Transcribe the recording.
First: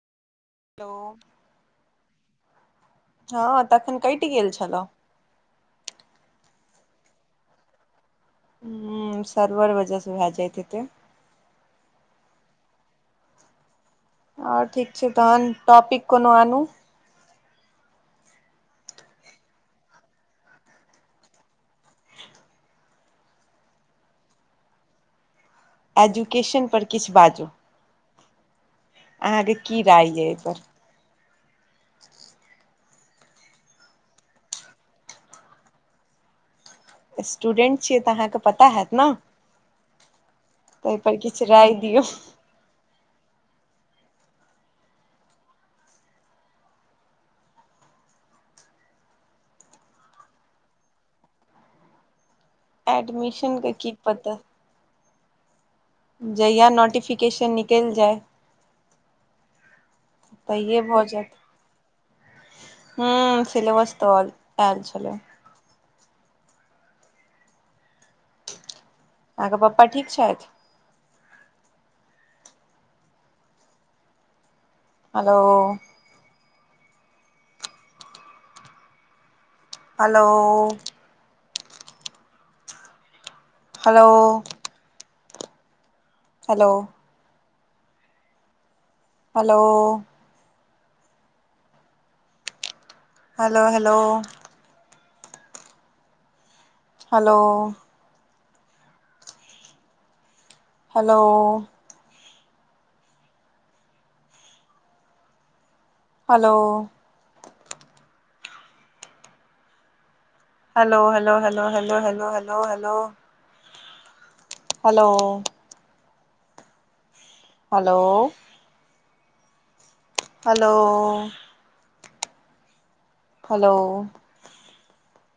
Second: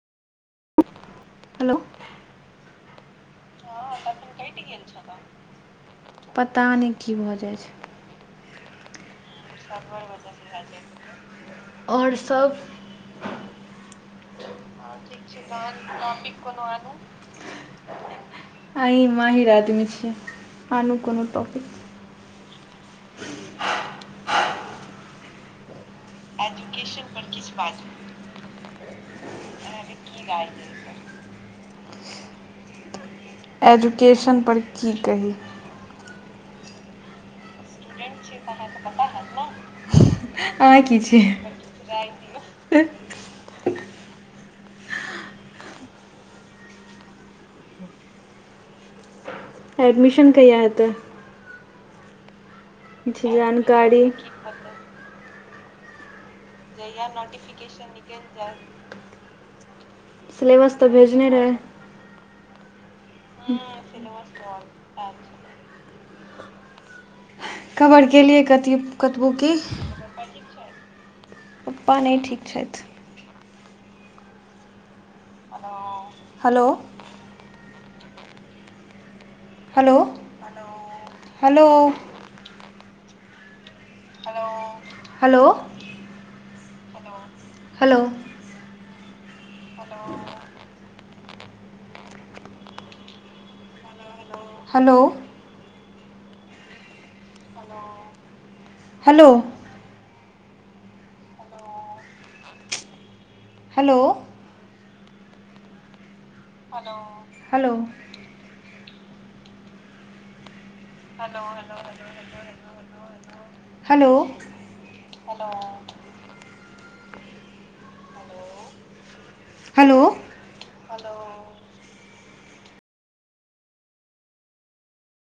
Hello hello हँ तखनि कटि गेल छलौं पता नय की भऽ जाइ छै हुँ सर्वर वजहसँ भए जाइत हेतै आओर-सब आओर ठीक छै तहन टॉपिक कोनो आनू अहीं माहिर आदमी छी आनु कोनो टॉपिक एजुकेशन पर किछ बाजू बाजू अहाँके की राय यऽ अयपर एजुकेशन पर की कही स्टूडेंट छियै तऽ अहाँके पता हैत न अहाँ की तयपर छियै किछु राय दियौ एडमिशन कहिया हेतै किछु एडमिशन के की जानकारी पता जहिया नोटिफिकेशन निकलि जाय सिलेबस तहिये तऽ भेजने रहै हुँ सिलेबस तऽ आयल छलै कवर केलियै कथी कतबो की अहाँके पप्पा ठीक छथि पप्पा नय ठीक छथि। Hello hello hello hello hello hello hello hello hello hello hello hello hello hello hello hello hello hello hello hello hello hello hello hello hello hello hello hello hello hello hello hello